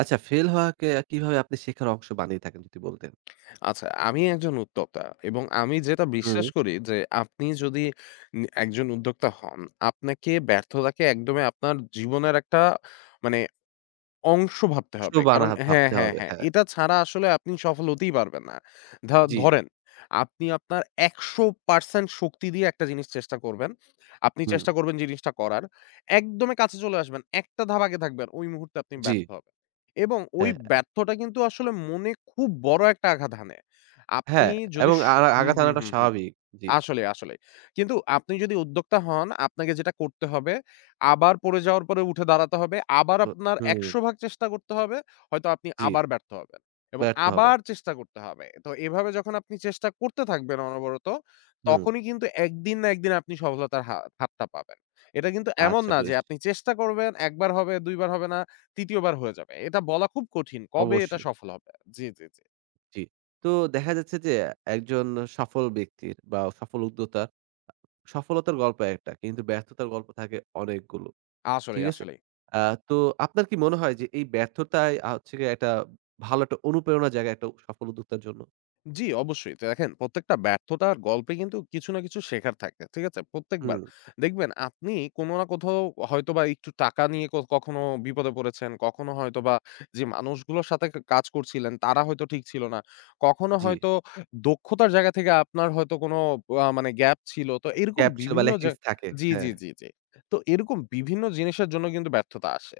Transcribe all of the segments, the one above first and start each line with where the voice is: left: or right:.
right: আচ্ছা, ফেল হওয়াকে কিভাবে আপনি শেখার অংশ বানিয়ে থাকেন, যদি বলতেন?
left: আচ্ছা, আমি একজন উদ্যোক্তা এবং আমি যেটা
right: হুম।
left: বিশ্বাস করি যে আপনি যদি একজন উদ্যোক্তা হন, আপনাকে ব্যর্থতাকে একদমই আপনার জীবনের একটা মানে অংশ ভাবতে
right: শুধু
left: হবে। কারণ হ্যাঁ,
right: ভাবতে
left: হ্যাঁ,
right: হবে।
left: হ্যাঁ।
right: হ্যাঁ,
left: এটা ছাড়া আসলে আপনি সফল হতেই পারবেন না। ধা
right: জি,
left: ধরেন আপনি আপনার ১০০% শক্তি দিয়ে একটা জিনিস চেষ্টা করবেন। আপনি
right: হুম।
left: চেষ্টা করবেন জিনিসটা করার। একদমই কাছে চলে আসবেন। একটা ধাপ আগে থাকবেন। ওই মুহূর্তে আপনি
right: জি,
left: ব্যর্থ হবেন। এবং ওই
right: হ্যাঁ,
left: ব্যর্থটা কিন্তু আসলে মনে খুব বড় একটা আঘাত হানে। আপনি
right: হ্যাঁ,
left: যদি
right: এবং
left: স হুম,
right: আঘাত
left: হুম,
right: আনাটা
left: হুম, হুম।
right: স্বাভাবিক। জি,
left: আসলে, আসলে। কিন্তু আপনি যদি উদ্যোক্তা হন, আপনাকে যেটা করতে হবে, আবার পড়ে যাওয়ার পরে উঠে দাঁড়াতে হবে। আবার
right: তো
left: আপনার
right: হুম,
left: ১০০ ভাগ চেষ্টা করতে হবে। হয়তো আপনি
right: জি,
left: আবার ব্যর্থ হবেন এবং
right: ব্যর্থ হবেন।
left: আবার চেষ্টা করতে হবে। তো এভাবে যখন আপনি চেষ্টা করতে থাকবেন অনবরত,
right: হুম,
left: তখনই কিন্তু একদিন না একদিন আপনি সফলতার হাতটা পাবেন। এটা কিন্তু এমন
right: আচ্ছা,
left: না যে
right: বেশ।
left: আপনি চেষ্টা করবেন, ১ বার হবে, ২ বার হবে না, ৩য় বার হয়ে যাবে। এটা বলা খুব কঠিন। কবে এটা
right: অবশ্যই,
left: সফল হবে? জি, জি, জি।
right: জি। তো দেখা যাচ্ছে যে একজন সফল ব্যক্তির বা সফল উদ্যোক্তার সফলতার গল্প একটা, কিন্তু ব্যর্থতার গল্প থাকে অনেকগুলো।
left: আসলেই,
right: ঠিক আছে?
left: আসলেই।
right: আ তো আপনার কি মনে হয় যে এই ব্যর্থতায় হচ্ছে গিয়ে একটা ভালো একটা অনুপ্রেরণার জায়গা একটা সফল উদ্যোক্তার জন্য?
left: জি, অবশ্যই। তো দেখেন, প্রত্যেকটা ব্যর্থতার গল্পে কিন্তু কিছু না কিছু শেখার থাকে। ঠিক আছে? প্রত্যেকবার
right: হুম,
left: দেখবেন আপনি কোনো না কোথাও হয়তোবা একটু টাকা নিয়ে কখনো বিপদে পড়েছেন, কখনো হয়তোবা যে মানুষগুলোর সাথে কাজ করছিলেন তারা হয়তো ঠিক ছিল না। কখনো
right: জি।
left: হয়তো দক্ষতার জায়গা থেকে আপনার হয়তো কোনো আ মানে গ্যাপ ছিল। তো এরকম
right: গ্যাপ ছিল বা
left: বিভিন্ন
right: ল্যাকিংস থাকে।
left: জি, জি,
right: হ্যাঁ,
left: জি, জি। তো এরকম বিভিন্ন জিনিসের জন্য কিন্তু ব্যর্থতা আসে।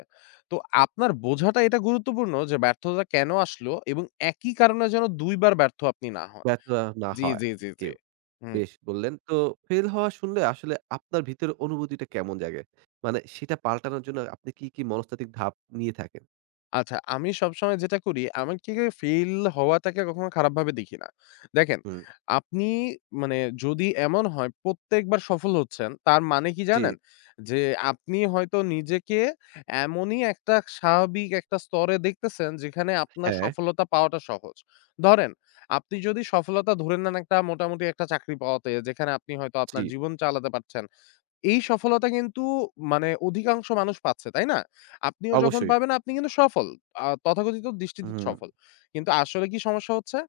left: তো আপনার বোঝাটা এটা গুরুত্বপূর্ণ যে ব্যর্থতা কেন আসলো এবং একই কারণে যেন ২ বার ব্যর্থ আপনি না হন।
right: ব্যর্থ না
left: জি,
right: হয়
left: জি, জি, জি।
right: কেউ।
left: হুম।
right: বেশ বললেন। তো ফেল হওয়া শুনলে আসলে আপনার ভিতরে অনুভূতিটা কেমন জাগে? মানে সেটা পাল্টানোর জন্য আপনি কি, কি মনস্তাত্ত্বিক ধাপ নিয়ে থাকেন?
left: আচ্ছা, আমি সবসময় যেটা করি, আমি ঠিক ফেইল হওয়াটাকে কখনো খারাপভাবে দেখি না। দেখেন,
right: হুম,
left: আপনি মানে যদি এমন হয় প্রত্যেকবার সফল হচ্ছেন, তার মানে কি
right: জি,
left: জানেন? যে আপনি হয়তো নিজেকে এমনই একটা স্বাভাবিক একটা স্তরে দেখতেছেন, যেখানে আপনার
right: হ্যাঁ,
left: সফলতা পাওয়াটা সহজ। ধরেন, আপনি যদি সফলতা ধরে নেন একটা মোটামুটি একটা চাকরি পাওয়াতে, যেখানে আপনি হয়তো
right: জি,
left: আপনার জীবন চালাতে পারছেন। এই সফলতা কিন্তু মানে অধিকাংশ মানুষ পাচ্ছে, তাই না? আপনিও যখন
right: অবশ্যই।
left: পাবেন আপনি কিন্তু সফল। তথাকথিত দৃষ্টিতে
right: হুম,
left: সফল। কিন্তু আসলে কি সমস্যা হচ্ছে?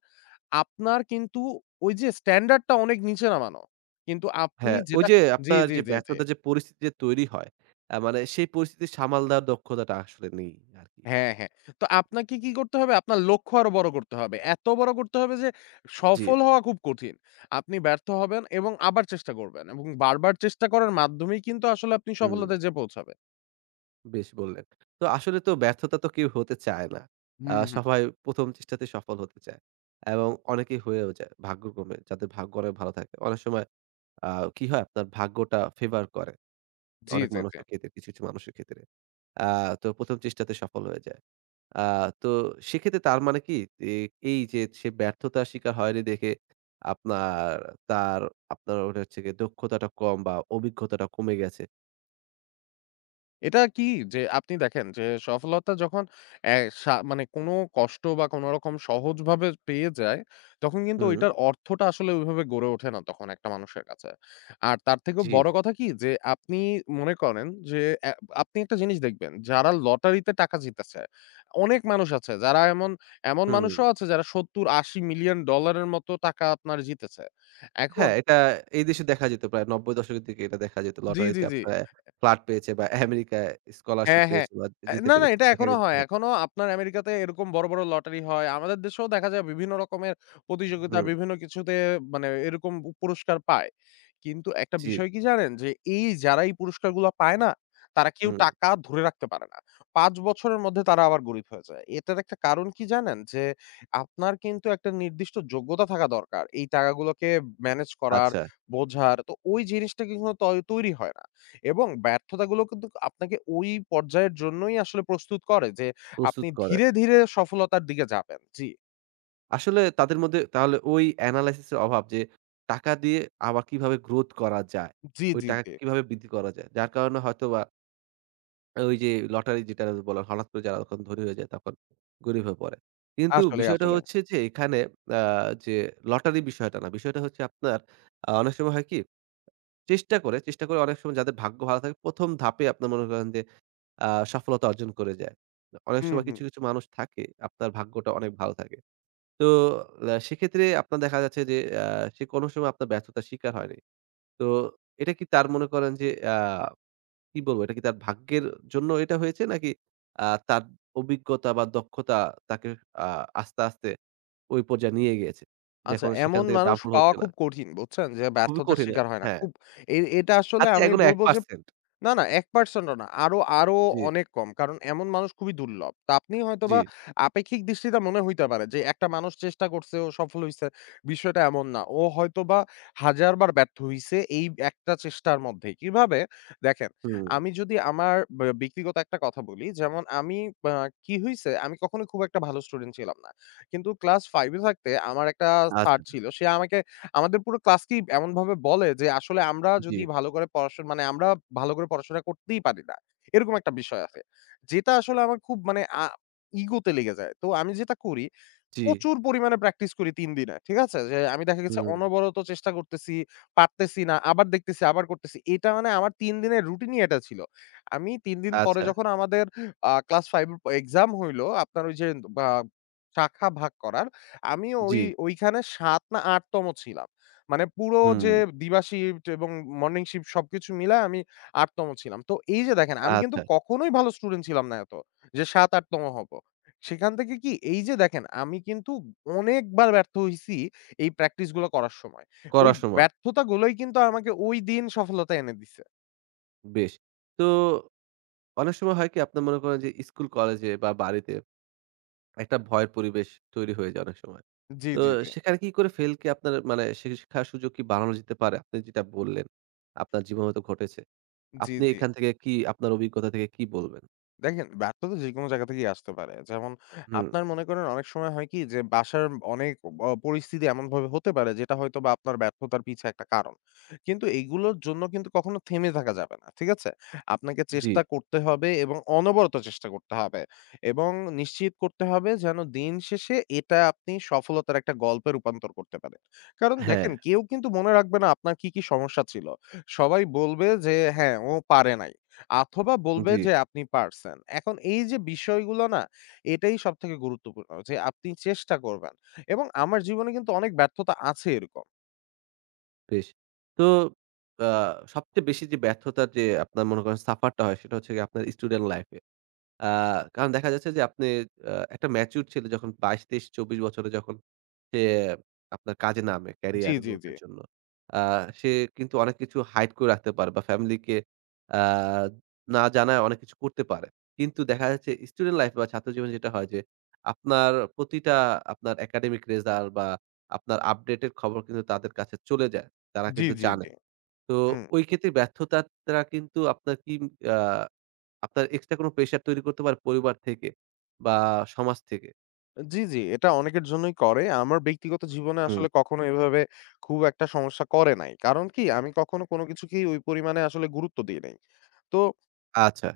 left: আপনার কিন্তু ওই যে স্ট্যান্ডার্ড টা অনেক নিচে নামানো। কিন্তু আপনি
right: হ্যাঁ, ওই
left: যেটা
right: যে
left: জি,
right: আপনার
left: জি,
right: যে
left: জি, জি।
right: ব্যর্থতার যে পরিস্থিতি যে তৈরি হয়, মানে সেই পরিস্থিতি সামাল দেওয়ার দক্ষতাটা আসলে নেই আরকি।
left: হ্যাঁ, হ্যাঁ। তো আপনাকে কি করতে হবে? আপনার লক্ষ্য আরো বড় করতে হবে। এত বড় করতে হবে যে
right: জি,
left: সফল হওয়া খুব কঠিন। আপনি ব্যর্থ হবেন এবং আবার চেষ্টা করবেন এবং বারবার চেষ্টা করার মাধ্যমেই কিন্তু আসলে আপনি
right: হুম,
left: সফলতায় যেয়ে পৌঁছাবেন।
right: বেশ বললেন। তো আসলে তো ব্যর্থতা তো কেউ হতে চায় না।
left: হুম, হুম।
right: সবাই ১ম চেষ্টাতেই সফল হতে চায় এবং অনেকেই হয়েও যায় ভাগ্যক্রমে। যাদের ভাগ্য অনেক ভালো থাকে। অনেক সময় আ কি হয়, আপনার ভাগ্যটা ফেভার করে
left: জি,
right: অনেক
left: জি, জি।
right: মানুষের ক্ষেত্রে, কিছু, কিছু মানুষের ক্ষেত্রে। আ তো ১ম চেষ্টাতে সফল হয়ে যায়। আ তো সেক্ষেত্রে তার মানে কি? এ এই যে সে ব্যর্থতার শিকার হয়নি দেখে আপনার, তার, আপনার ওটা হচ্ছে গিয়ে দক্ষতাটা কম বা অভিজ্ঞতাটা কমে গেছে।
left: এটা কি যে আপনি দেখেন যে সফলতা যখন অ্যা সা মানে কোনো কষ্ট বা কোনরকম সহজভাবে পেয়ে যায়, তখন কিন্তু
right: হুম,
left: ঐটার অর্থটা আসলে ওইভাবে গড়ে ওঠে না তখন একটা মানুষের কাছে। আর তার থেকেও
right: জি,
left: বড় কথা কি যে আপনি মনে করেন যে আপনি একটা জিনিস দেখবেন যারা লটারিতে টাকা জিতেছে, অনেক মানুষ আছে যারা এমন, এমন
right: হুম।
left: মানুষও আছে যারা $৭০-৮০ মিলিয়ন ডলারের মতো টাকা আপনার জিতেছে। এখন
right: হ্যাঁ, এটা এই দেশে দেখা যেত প্রায় ৯০ দশকের দিকে এটা দেখা যেত।
left: জি, জি,
right: লটারিতে
left: জি।
right: আপনারা ফ্ল্যাট পেয়েছে বা আমেরিকায় স্কলারশিপ
left: হ্যাঁ, হ্যাঁ।
right: পেয়েছে বা যেতে
left: না, না,
right: পেরেছে।
left: এটা
right: দেখা
left: এখনো
right: গেছে,
left: হয়।
right: হ্যাঁ।
left: এখনো আপনার আমেরিকাতে এরকম বড়, বড় লটারি হয়। আমাদের দেশেও দেখা যায় বিভিন্ন রকমের প্রতিযোগিতা,
right: হুম,
left: বিভিন্ন কিছুতে মানে এরকম পুরস্কার পায়। কিন্তু একটা
right: জি,
left: বিষয় কি জানেন? যে এই যারা এই পুরস্কারগুলা পায় না, তারা কেউ
right: হুম।
left: টাকা ধরে রাখতে পারে না। ৫ বছরের মধ্যে তারা আবার গরিব হয়ে যায়। এটার একটা কারণ কি জানেন? যে আপনার কিন্তু একটা নির্দিষ্ট যোগ্যতা থাকা দরকার। এই টাকাগুলোকে ম্যানেজ করার,
right: আচ্ছা,
left: বোঝার। তো ওই জিনিসটা কিন্তু তৈরি হয় না। এবং ব্যর্থতাগুলো কিন্তু আপনাকে ওই পর্যায়ের জন্যই আসলে প্রস্তুত করে যে আপনি
right: প্রস্তুত করে।
left: ধীরে, ধীরে সফলতার দিকে যাবেন। জি,
right: আসলে তাদের মধ্যে তাহলে ওই এনালাইসিস এর অভাব যে টাকা দিয়ে আবার কিভাবে গ্রোথ করা যায়।
left: জি,
right: ওই
left: জি, জি।
right: টাকাকে কিভাবে বৃদ্ধি করা যায়। যার কারণে হয়তোবা ওই যে লটারি যেটা বলা হয়, হঠাৎ করে যারা যখন ধনী হয়ে যায় তখন গরিব হয়ে পড়ে। কিন্তু
left: আসলেই,
right: বিষয়টা
left: আসলেই।
right: হচ্ছে যে এখানে আ যে লটারি বিষয়টা না। বিষয়টা হচ্ছে আপনার অনেক সময় হয় কি, চেষ্টা করে, চেষ্টা করে অনেক সময় যাদের ভাগ্য ভালো থাকে ১ম ধাপে আপনার মনে করেন যে সফলতা অর্জন করে যায়। অনেক
left: হুম,
right: সময়
left: হুম।
right: কিছু, কিছু মানুষ থাকে আপনার ভাগ্যটা অনেক ভালো থাকে। তো সেক্ষেত্রে আপনার দেখা যাচ্ছে যে আ সে কোনো সময় আপনার ব্যর্থতার শিকার হয়নি। তো এটা কি তার মনে করেন যে আ কি বলবো? এটা কি তার ভাগ্যের জন্য এটা হয়েছে? নাকি তার অভিজ্ঞতা বা দক্ষতা তাকে আ আস্তে, আস্তে ওই পর্যায়ে নিয়ে গিয়েছে। যে
left: আচ্ছা,
right: এখন সেখান
left: এমন
right: থেকে
left: মানুষ
right: ডাম্পল
left: পাওয়া
right: হচ্ছে না।
left: খুব কঠিন বুঝছেন? যে
right: খুবই
left: ব্যর্থতার
right: কঠিন,
left: শিকার হয় না।
right: হ্যাঁ,
left: খুব এটা আসলে
right: হাতে
left: আমি
right: এখনো
left: বলব যে
right: ১%।
left: না, না, ১% ও না। আরো, আরো
right: জি,
left: অনেক কম। কারণ এমন মানুষ খুবই দুর্লভ। তো আপনি
right: জি,
left: হয়তোবা আপেক্ষিক দৃষ্টিতে মনে হইতে পারে যে একটা মানুষ চেষ্টা করছে ও সফল হইছে। বিষয়টা এমন না। ও হয়তোবা ১,০০০ বার ব্যর্থ হইছে এই একটা চেষ্টার মধ্যেই। কিভাবে? দেখেন,
right: হুম,
left: আমি যদি আমার ব্যক্তিগত একটা কথা বলি। যেমন আমি আ কি হইছে? আমি কখনোই খুব একটা ভালো স্টুডেন্ট ছিলাম না। কিন্তু ক্লাস 5 এ থাকতে আমার একটা স্যার
right: আচ্ছা,
left: ছিল। সে আমাকে, আমাদের পুরো ক্লাসকেই এমনভাবে বলে যে আসলে আমরা
right: জি,
left: যদি ভালো করে পড়াশোনা মানে আমরা ভালো করে পড়াশোনা করতেই পারি না। এরকম একটা বিষয় আছে। যেটা আসলে আমার খুব মানে আ ইগোতে লেগে যায়। তো আমি যেটা করি,
right: জি,
left: প্রচুর পরিমাণে প্র্যাকটিস করি ৩ দিনে। ঠিক আছে? যে আমি দেখা গেছে
right: হুম,
left: অনবরত চেষ্টা করতেছি, পারতেছি না, আবার দেখতেছি, আবার করতেছি। এটা মানে আমার ৩ দিনের রুটিনই এটা ছিল। আমি ৩ দিন পরে
right: আচ্ছা,
left: যখন আমাদের ক্লাস 5 এর এক্সাম হইল, আপনার ওই যে বা শাখা ভাগ করার, আমি
right: জি,
left: ওইখানে ৭ না ৮ তম ছিলাম। মানে পুরো
right: হুম,
left: যে দিবা শিফট এবং মর্নিং শিফট সবকিছু মিলায় আমি ৮ তম ছিলাম। তো এই যে দেখেন, আমি কিন্তু
right: আচ্ছা,
left: কখনোই ভালো স্টুডেন্ট ছিলাম না এত, যে ৭, ৮ তম হব। সেখান থেকে কি এই যে দেখেন আমি কিন্তু অনেকবার ব্যর্থ হইছি এই প্র্যাকটিস গুলো করার সময়। ওই
right: করার সময়,
left: ব্যর্থতাগুলোই কিন্তু আমাকে ওই দিন সফলতা এনে দিছে।
right: বেশ। তো অনেক সময় হয় কি, আপনার মনে করেন যে স্কুল, কলেজে বা বাড়িতে একটা ভয়ের পরিবেশ তৈরি হয়ে যায় অনেক সময়।
left: জি,
right: তো
left: জি, জি।
right: সেখানে কি করে ফেলকে আপনার মানে শিক্ষার সুযোগ কি বাড়ানো যেতে পারে? আপনি যেটা বললেন, আপনার জীবনে হয়তো ঘটেছে।
left: জি,
right: আপনি
left: জি।
right: এখান থেকে কি, আপনার অভিজ্ঞতা থেকে কি বলবেন?
left: দেখেন, ব্যর্থতা তো যেকোনো জায়গা থেকেই আসতে পারে। যেমন
right: হুম,
left: আপনার মনে করেন অনেক সময় হয় কি যে বাসার অনেক পরিস্থিতি এমনভাবে হতে পারে যেটা হয়তোবা আপনার ব্যর্থতার পিছে একটা কারণ। কিন্তু এগুলোর জন্য কিন্তু কখনো থেমে থাকা যাবে না। ঠিক আছে? আপনাকে
right: জি,
left: চেষ্টা করতে হবে এবং অনবরত চেষ্টা করতে হবে। এবং নিশ্চিত করতে হবে যেন দিন শেষে এটা আপনি সফলতার একটা গল্পে রূপান্তর করতে পারেন। কারণ
right: হ্যাঁ,
left: দেখেন, কেউ কিন্তু মনে রাখবে না আপনার কি, কি সমস্যা ছিল। সবাই বলবে যে হ্যাঁ, ও পারে নাই। অথবা বলবে
right: জি,
left: যে আপনি পারছেন। এখন এই যে বিষয়গুলো না, এটাই সবথেকে গুরুত্বপূর্ণ যে আপনি চেষ্টা করবেন এবং আমার জীবনে কিন্তু অনেক ব্যর্থতা আছে এরকম।
right: বেশ। তো আ সবচেয়ে বেশি যে ব্যর্থতার যে আপনার মনে করেন সাফারটা হয় সেটা হচ্ছে গিয়ে আপনার স্টুডেন্ট লাইফ এ। আ কারণ দেখা যাচ্ছে যে আপনি একটা ম্যাচিউরড ছেলে যখন ২২, ২৩, ২৪ বছরে যখন সে আপনার কাজে নামে
left: জি,
right: ক্যারিয়ার
left: জি,
right: গ্রোথ
left: জি।
right: এর জন্য, আ সে কিন্তু অনেক কিছু হাইড করে রাখতে পারে বা ফ্যামিলিকে আ না জানায় অনেক কিছু করতে পারে। কিন্তু দেখা যাচ্ছে স্টুডেন্ট লাইফ বা ছাত্র জীবনে যেটা হয় যে আপনার প্রতিটা আপনার একাডেমিক রেজাল্ট বা আপনার আপডেটের খবর কিন্তু তাদের কাছে চলে যায়। তারা
left: জি,
right: কিন্তু
left: জি,
right: জানে।
left: জি।
right: তো
left: হুম।
right: ওই ক্ষেত্রে ব্যর্থতাটা কিন্তু আপনার কি, আ আপনার এক্সট্রা কোনো প্রেশার তৈরি করতে পারে পরিবার থেকে বা সমাজ থেকে।
left: জি, জি, এটা অনেকের জন্যই করে। আমার ব্যক্তিগত জীবনে
right: হুম,
left: আসলে কখনো এভাবে খুব একটা সমস্যা করে নাই। কারণ কি? আমি কখনো কোনো কিছুকেই ওই পরিমাণে আসলে গুরুত্ব দিই নাই। তো
right: আচ্ছা।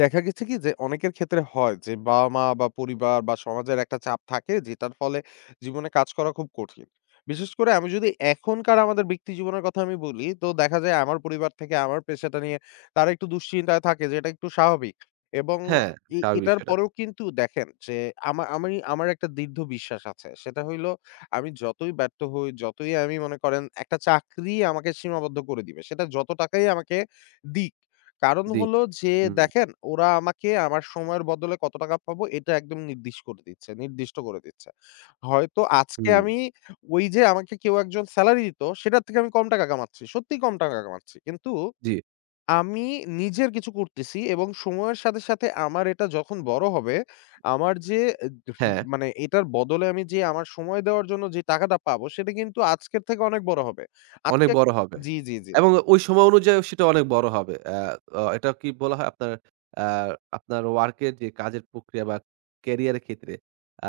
left: দেখা গেছে কি যে অনেকের ক্ষেত্রে হয় যে বাবা-মা বা পরিবার বা সমাজের একটা চাপ থাকে যেটার ফলে জীবনে কাজ করা খুব কঠিন। বিশেষ করে আমি যদি এখনকার আমাদের ব্যক্তি জীবনের কথা আমি বলি, তো দেখা যায় আমার পরিবার থেকে আমার পেশাটা নিয়ে তারা একটু দুশ্চিন্তায় থাকে যেটা একটু স্বাভাবিক। এবং
right: হ্যাঁ,
left: এ
right: স্বাভাবিক
left: এটার
right: সেটা।
left: পরেও কিন্তু দেখেন যে আমি, আমার একটা দৃঢ় বিশ্বাস আছে। সেটা হইলো আমি যতই ব্যর্থ হই, যতই আমি মনে করেন একটা চাকরি আমাকে সীমাবদ্ধ করে দিবে। সেটা যত টাকাই আমাকে দিক। কারণ
right: জি,
left: হলো যে
right: হুম,
left: দেখেন, ওরা আমাকে আমার সময়ের বদলে কত টাকা পাবো এটা একদম নির্দিষ্ট করে দিচ্ছে। হয়তো আজকে
right: হুম,
left: আমি ওই যে আমাকে কেউ একজন সেলারি দিত সেটার থেকে আমি কম টাকা কামাচ্ছি। সত্যিই কম টাকা কামাচ্ছি। কিন্তু
right: জি,
left: আমি নিজের কিছু করতেছি এবং সময়ের সাথে, সাথে আমার এটা যখন বড় হবে, আমার যে আহ, রি
right: হ্যাঁ,
left: মানে এটার বদলে আমি যে আমার সময় দেওয়ার জন্য যে টাকাটা পাবো সেটা কিন্তু আজকের থেকে অনেক বড় হবে।
right: অনেক
left: আজকে
right: বড় হবে
left: জি, জি, জি।
right: এবং ওই সময় অনুযায়ী সেটা অনেক বড় হবে। আ অ এটা কি বলা হয় আপনার আ আপনার ওয়ার্ক এর যে কাজের প্রক্রিয়া বা ক্যারিয়ার এর ক্ষেত্রে আ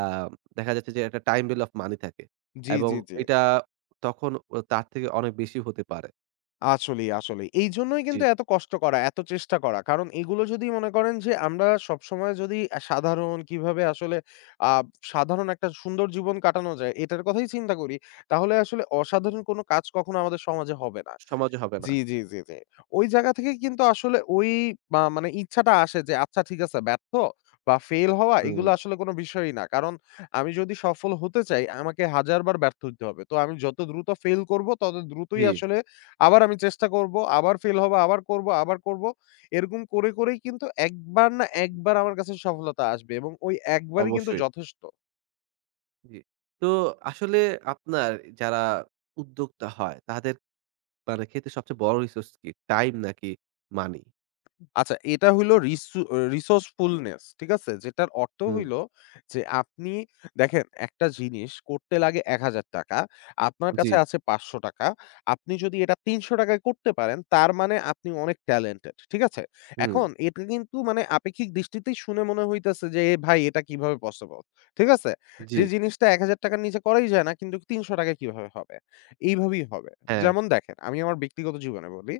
right: দেখা যাচ্ছে যে একটা টাইম ভ্যালু অফ মানি থাকে
left: জি,
right: এবং
left: জি, জি।
right: এটা তখন ও তার থেকে অনেক বেশি হতে পারে।
left: আসলেই, আসলেই। এইজন্যই
right: জি,
left: কিন্তু এত কষ্ট করা, এত চেষ্টা করা। কারণ এগুলো যদি মনে করেন যে আমরা সবসময় যদি সাধারণ কিভাবে আসলে আ সাধারণ একটা সুন্দর জীবন কাটানো যায় এটার কথাই চিন্তা করি, তাহলে আসলে অসাধারণ কোনো কাজ কখনো আমাদের সমাজে হবে না।
right: সমাজে হবে না।
left: জি, জি, জি, জি। ওই জায়গা থেকে কিন্তু আসলে ওই মা মানে ইচ্ছাটা আসে যে আচ্ছা ঠিক আছে, ব্যর্থ বা ফেইল হওয়া
right: হুম,
left: এগুলো আসলে কোনো বিষয়ই না। কারণ আমি যদি সফল হতে চাই আমাকে ১,০০০ বার ব্যর্থ হইতে হবে। তো আমি যত দ্রুত ফেইল করব তত দ্রুতই
right: জি,
left: আসলে আবার আমি চেষ্টা করব, আবার ফেইল হব, আবার করব, আবার করব। এরকম করে, করেই কিন্তু একবার না একবার আমার কাছে সফলতা আসবে এবং ওই একবারই কিন্তু
right: অবশ্যই।
left: যথেষ্ট।
right: জি। তো আসলে আপনার যারা উদ্যোক্তা হয় তাদের মানে ক্ষেত্রে সবচেয়ে বড় রিসোর্স কি? টাইম নাকি মানি?
left: আচ্ছা, এটা হইলো resourcefulness, ঠিক আছে? যেটার অর্থ
right: হুম,
left: হইলো যে আপনি দেখেন একটা জিনিস করতে লাগে ৳১,০০০, আপনার
right: জি,
left: কাছে আছে ৳৫০০। আপনি যদি এটা ৳৩০০ য় করতে পারেন তার মানে আপনি অনেক ট্যালেন্টেড। ঠিক আছে?
right: হুম,
left: এখন এটা কিন্তু মানে আপেক্ষিক দৃষ্টিতেই শুনে মনে হইতেছে যে এ ভাই, এটা কিভাবে পসিবল? ঠিক আছে?
right: জি,
left: যে জিনিসটা ৳১,০০০ র নিচে করাই যায় না কিন্তু ৳৩০০ য় কিভাবে হবে? এইভাবেই হবে।
right: হ্যাঁ,
left: যেমন দেখেন আমি আমার ব্যক্তিগত জীবনে বলি,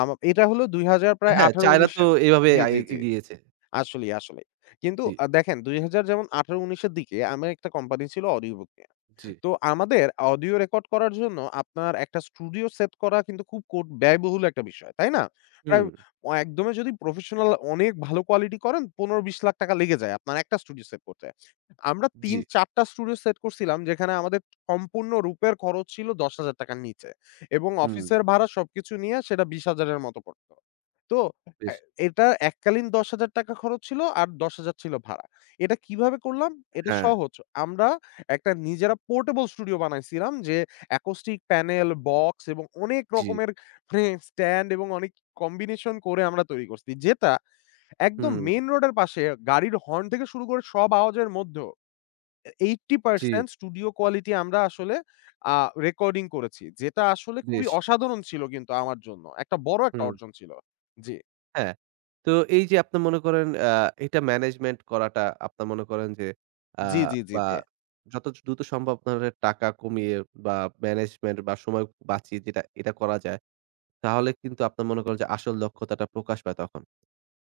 left: এটা হলো ২০০০ প্রায়
right: হ্যাঁ, চায়না
left: ১৮-১৯
right: তো
left: এর।
right: এভাবে
left: জি, জি, জি।
right: এগিয়েছে।
left: আসলেই, আসলেই। কিন্তু
right: জি,
left: দেখেন ২০০০ যেমন ১৮-১৯ এর দিকে আমার একটা কোম্পানি ছিল Audioboo নিয়ে।
right: জি,
left: তো আমাদের অডিও রেকর্ড করার জন্য আপনার একটা স্টুডিও সেট করা কিন্তু খুব কোট ব্যয়বহুল একটা বিষয়, তাই না? প্রায়
right: হুম,
left: একদমই যদি প্রফেশনাল অনেক ভালো কোয়ালিটি করেন ১৫-২০ লাখ টাকা লেগে যায় আপনার একটা স্টুডিও সেট করতে। আমরা
right: জি,
left: ৩-৪ টা স্টুডিও সেট করছিলাম যেখানে আমাদের সম্পূর্ণ রূপের খরচ ছিল ৳১০,০০০ র নিচে এবং
right: হুম,
left: অফিসের ভাড়া সবকিছু নিয়ে সেটা ২০,০০০ এর মতো পড়ত। তো অ্যা
right: বেশ,
left: এটা এককালীন ৳১০,০০০ খরচ ছিল আর ৳১০,০০০ ছিল ভাড়া। এটা কিভাবে করলাম? এটা
right: হ্যাঁ,
left: সহজ। আমরা একটা নিজেরা পোর্টেবল স্টুডিও বানাইছিলাম যে অ্যাকোস্টিক প্যানেল, বক্স এবং অনেক
right: জি,
left: রকমের মানে স্ট্যান্ড এবং অনেক কম্বিনেশন করে আমরা তৈরি করছি। যেটা একদম
right: হুম,
left: মেইন রোডের পাশে গাড়ির হর্ন থেকে শুরু করে সব আওয়াজের মধ্যেও এ
right: জি,
left: 80% স্টুডিও কোয়ালিটি আমরা আসলে আ রেকর্ডিং করেছি। যেটা আসলে খুবই
right: বেশ,
left: অসাধারণ ছিল কিন্তু আমার জন্য। একটা বড় একটা
right: হুম।
left: অর্জন ছিল। জি।
right: হ্যাঁ। তো এই যে আপনার মনে করেন, এটা ম্যানেজমেন্ট করাটা আপনার মনে করেন যে আ
left: জি, জি, জি,
right: বা
left: জি।
right: যত দ্রুত সম্ভব ধরেন টাকা কমিয়ে বা ম্যানেজমেন্ট বা সময় বাঁচিয়ে যেটা এটা করা যায়, তাহলে কিন্তু আপনার মনে করেন যে আসল দক্ষতাটা প্রকাশ পায় তখন।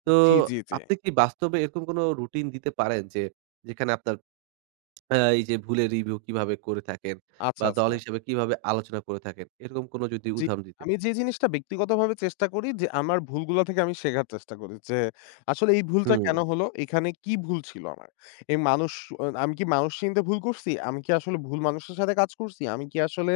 right: তো
left: জি, জি, জি।
right: আপনি কি বাস্তবে এরকম কোনো রুটিন দিতে পারেন যে যেখানে আপনার এই যে ভুলের রিভিউ কিভাবে করে থাকেন
left: আচ্ছা,
right: বা দল
left: আচ্ছা।
right: হিসেবে কিভাবে আলোচনা করে থাকেন? এরকম কোনো যদি
left: জি,
right: উদাহরণ দিতেন।
left: আমি যে জিনিসটা ব্যক্তিগতভাবে চেষ্টা করি যে আমার ভুলগুলা থেকে আমি শেখার চেষ্টা করি। যে আসলে এই ভুলটা
right: হুম,
left: কেন হলো? এখানে কি ভুল ছিল আমার? এই মানুষ আমি কি মানুষ চিনতে ভুল করছি? আমি কি আসলে ভুল মানুষের সাথে কাজ করছি? আমি কি আসলে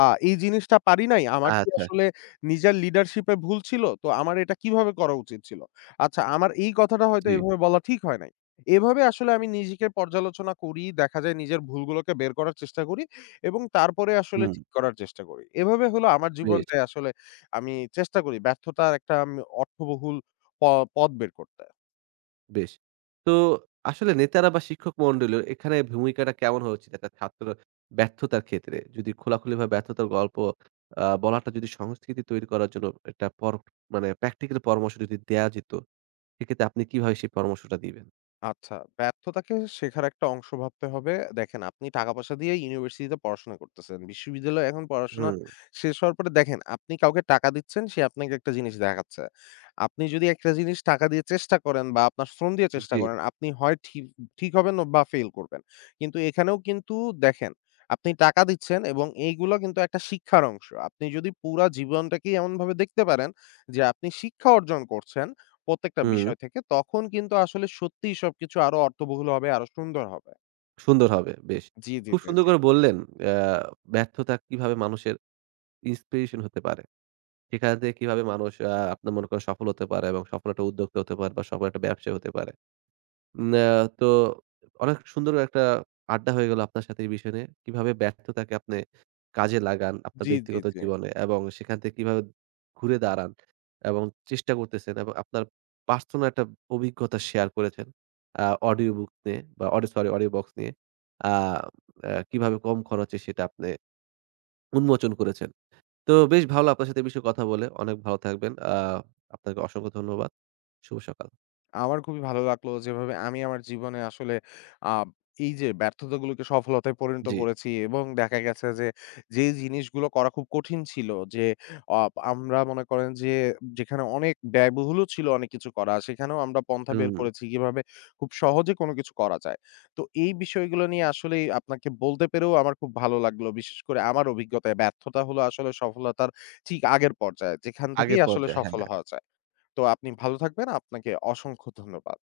left: আ এই জিনিসটা পারি নাই? আমার কি
right: আচ্ছা।
left: আসলে নিজের লিডারশিপ এ ভুল ছিল? তো আমার এটা কিভাবে করা উচিত ছিল? আচ্ছা, আমার এই কথাটা হয়তো
right: জি।
left: এভাবে বলা ঠিক হয় নাই। এভাবে আসলে আমি নিজেকে পর্যালোচনা করি। দেখা যায় নিজের ভুলগুলোকে বের করার চেষ্টা করি। এবং তারপরে আসলে
right: হুম,
left: ঠিক করার চেষ্টা করি। এভাবে হলো আমার
right: বেশ।
left: জীবনটায় আসলে আমি চেষ্টা করি ব্যর্থতার একটা অর্থবহুল প পথ বের করতে।
right: বেশ। তো আসলে নেতারা বা শিক্ষক মন্ডলীর এখানে ভূমিকাটা কেমন হওয়া উচিত একটা ছাত্র ব্যর্থতার ক্ষেত্রে? যদি খোলাখুলিভাবে ব্যর্থতার গল্প বলাটা যদি সংস্কৃতি তৈরি করার জন্য একটা মানে প্র্যাকটিক্যাল পরামর্শ যদি দেয়া যেত, সেক্ষেত্রে আপনি কিভাবে সেই পরামর্শটা দিবেন?
left: আচ্ছা, ব্যর্থতাকে শেখার একটা অংশ ভাবতে হবে। দেখেন, আপনি টাকা-পয়সা দিয়ে ইউনিভার্সিটিতে পড়াশোনা করতেছেন। বিশ্ববিদ্যালয়ে এখন পড়াশোনা
right: হুম,
left: শেষ হওয়ার পরে দেখেন, আপনি কাউকে টাকা দিচ্ছেন, সে আপনাকে একটা জিনিস দেখাচ্ছে। আপনি যদি একটা জিনিস টাকা দিয়ে চেষ্টা করেন বা আপনার শ্রম দিয়ে চেষ্টা
right: জি,
left: করেন, আপনি হয় ঠিক ঠিক হবেন বা ফেইল করবেন। কিন্তু এখানেও কিন্তু দেখেন, আপনি টাকা দিচ্ছেন এবং এইগুলো কিন্তু একটা শিক্ষার অংশ। আপনি যদি পুরা জীবনটাকেই এমনভাবে দেখতে পারেন যে আপনি শিক্ষা অর্জন করছেন প্রত্যেকটা
right: হুম,
left: বিষয় থেকে। তখন কিন্তু আসলে সত্যিই সবকিছু আরো অর্থবহুল হবে, আরো সুন্দর হবে।
right: সুন্দর হবে, বেশ।
left: জি, জি,
right: খুব
left: জি,
right: সুন্দর
left: জি।
right: করে বললেন আ ব্যর্থতা কিভাবে মানুষের ইন্সপিরেশন হতে পারে। সেখান থেকে কিভাবে মানুষ আপনার মনে করেন সফল হতে পারে এবং সফল একটা উদ্যোক্তা হতে পারে বা সফল একটা ব্যবসায়ী হতে পারে। উম আ তো অনেক সুন্দর একটা আড্ডা হয়ে গেল আপনার সাথে এই বিষয় নিয়ে। কিভাবে ব্যর্থতাকে আপনি কাজে লাগান আপনার
left: জি, জি,
right: ব্যক্তিগত
left: জি।
right: জীবনে এবং সেখান থেকে কিভাবে ঘুরে দাঁড়ান এবং চেষ্টা করতেছেন এবং আপনার পার্সোনাল একটা অভিজ্ঞতা শেয়ার করেছেন। আ অডিও বুক নিয়ে বা সরি, অডিও বক্স নিয়ে। আ আ কিভাবে কম খরচে সেটা আপনি উন্মোচন করেছেন। তো বেশ ভালো লাগলো আপনার সাথে এ বিষয়ে কথা বলে। অনেক ভালো থাকবেন। আপনাকে অসংখ্য ধন্যবাদ। শুভ সকাল।
left: আমার খুবই ভালো লাগলো যেভাবে আমি আমার জীবনে আসলে আ এই যে ব্যর্থতাগুলোকে সফলতায় পরিণত
right: জি।
left: করেছি এবং দেখা গেছে যে, যে জিনিসগুলো করা খুব কঠিন ছিল যে অ আমরা মনে করেন যে যেখানে অনেক ব্যয়বহুলও ছিল অনেক কিছু করা সেখানেও আমরা পন্থা বের
right: হুম,
left: করেছি কিভাবে খুব সহজে কোনো কিছু করা যায়। তো এই বিষয়গুলো নিয়ে আসলেই আপনাকে বলতে পেরেও আমার খুব ভালো লাগলো। বিশেষ করে আমার অভিজ্ঞতায় ব্যর্থতা হলো আসলে সফলতার ঠিক আগের পর্যায়ে যেখান থেকেই
right: আগের
left: আসলে
right: পর্যায়ে। হ্যাঁ।
left: সফল হওয়া যায়। তো আপনি ভালো থাকবেন। আপনাকে অসংখ্য ধন্যবাদ।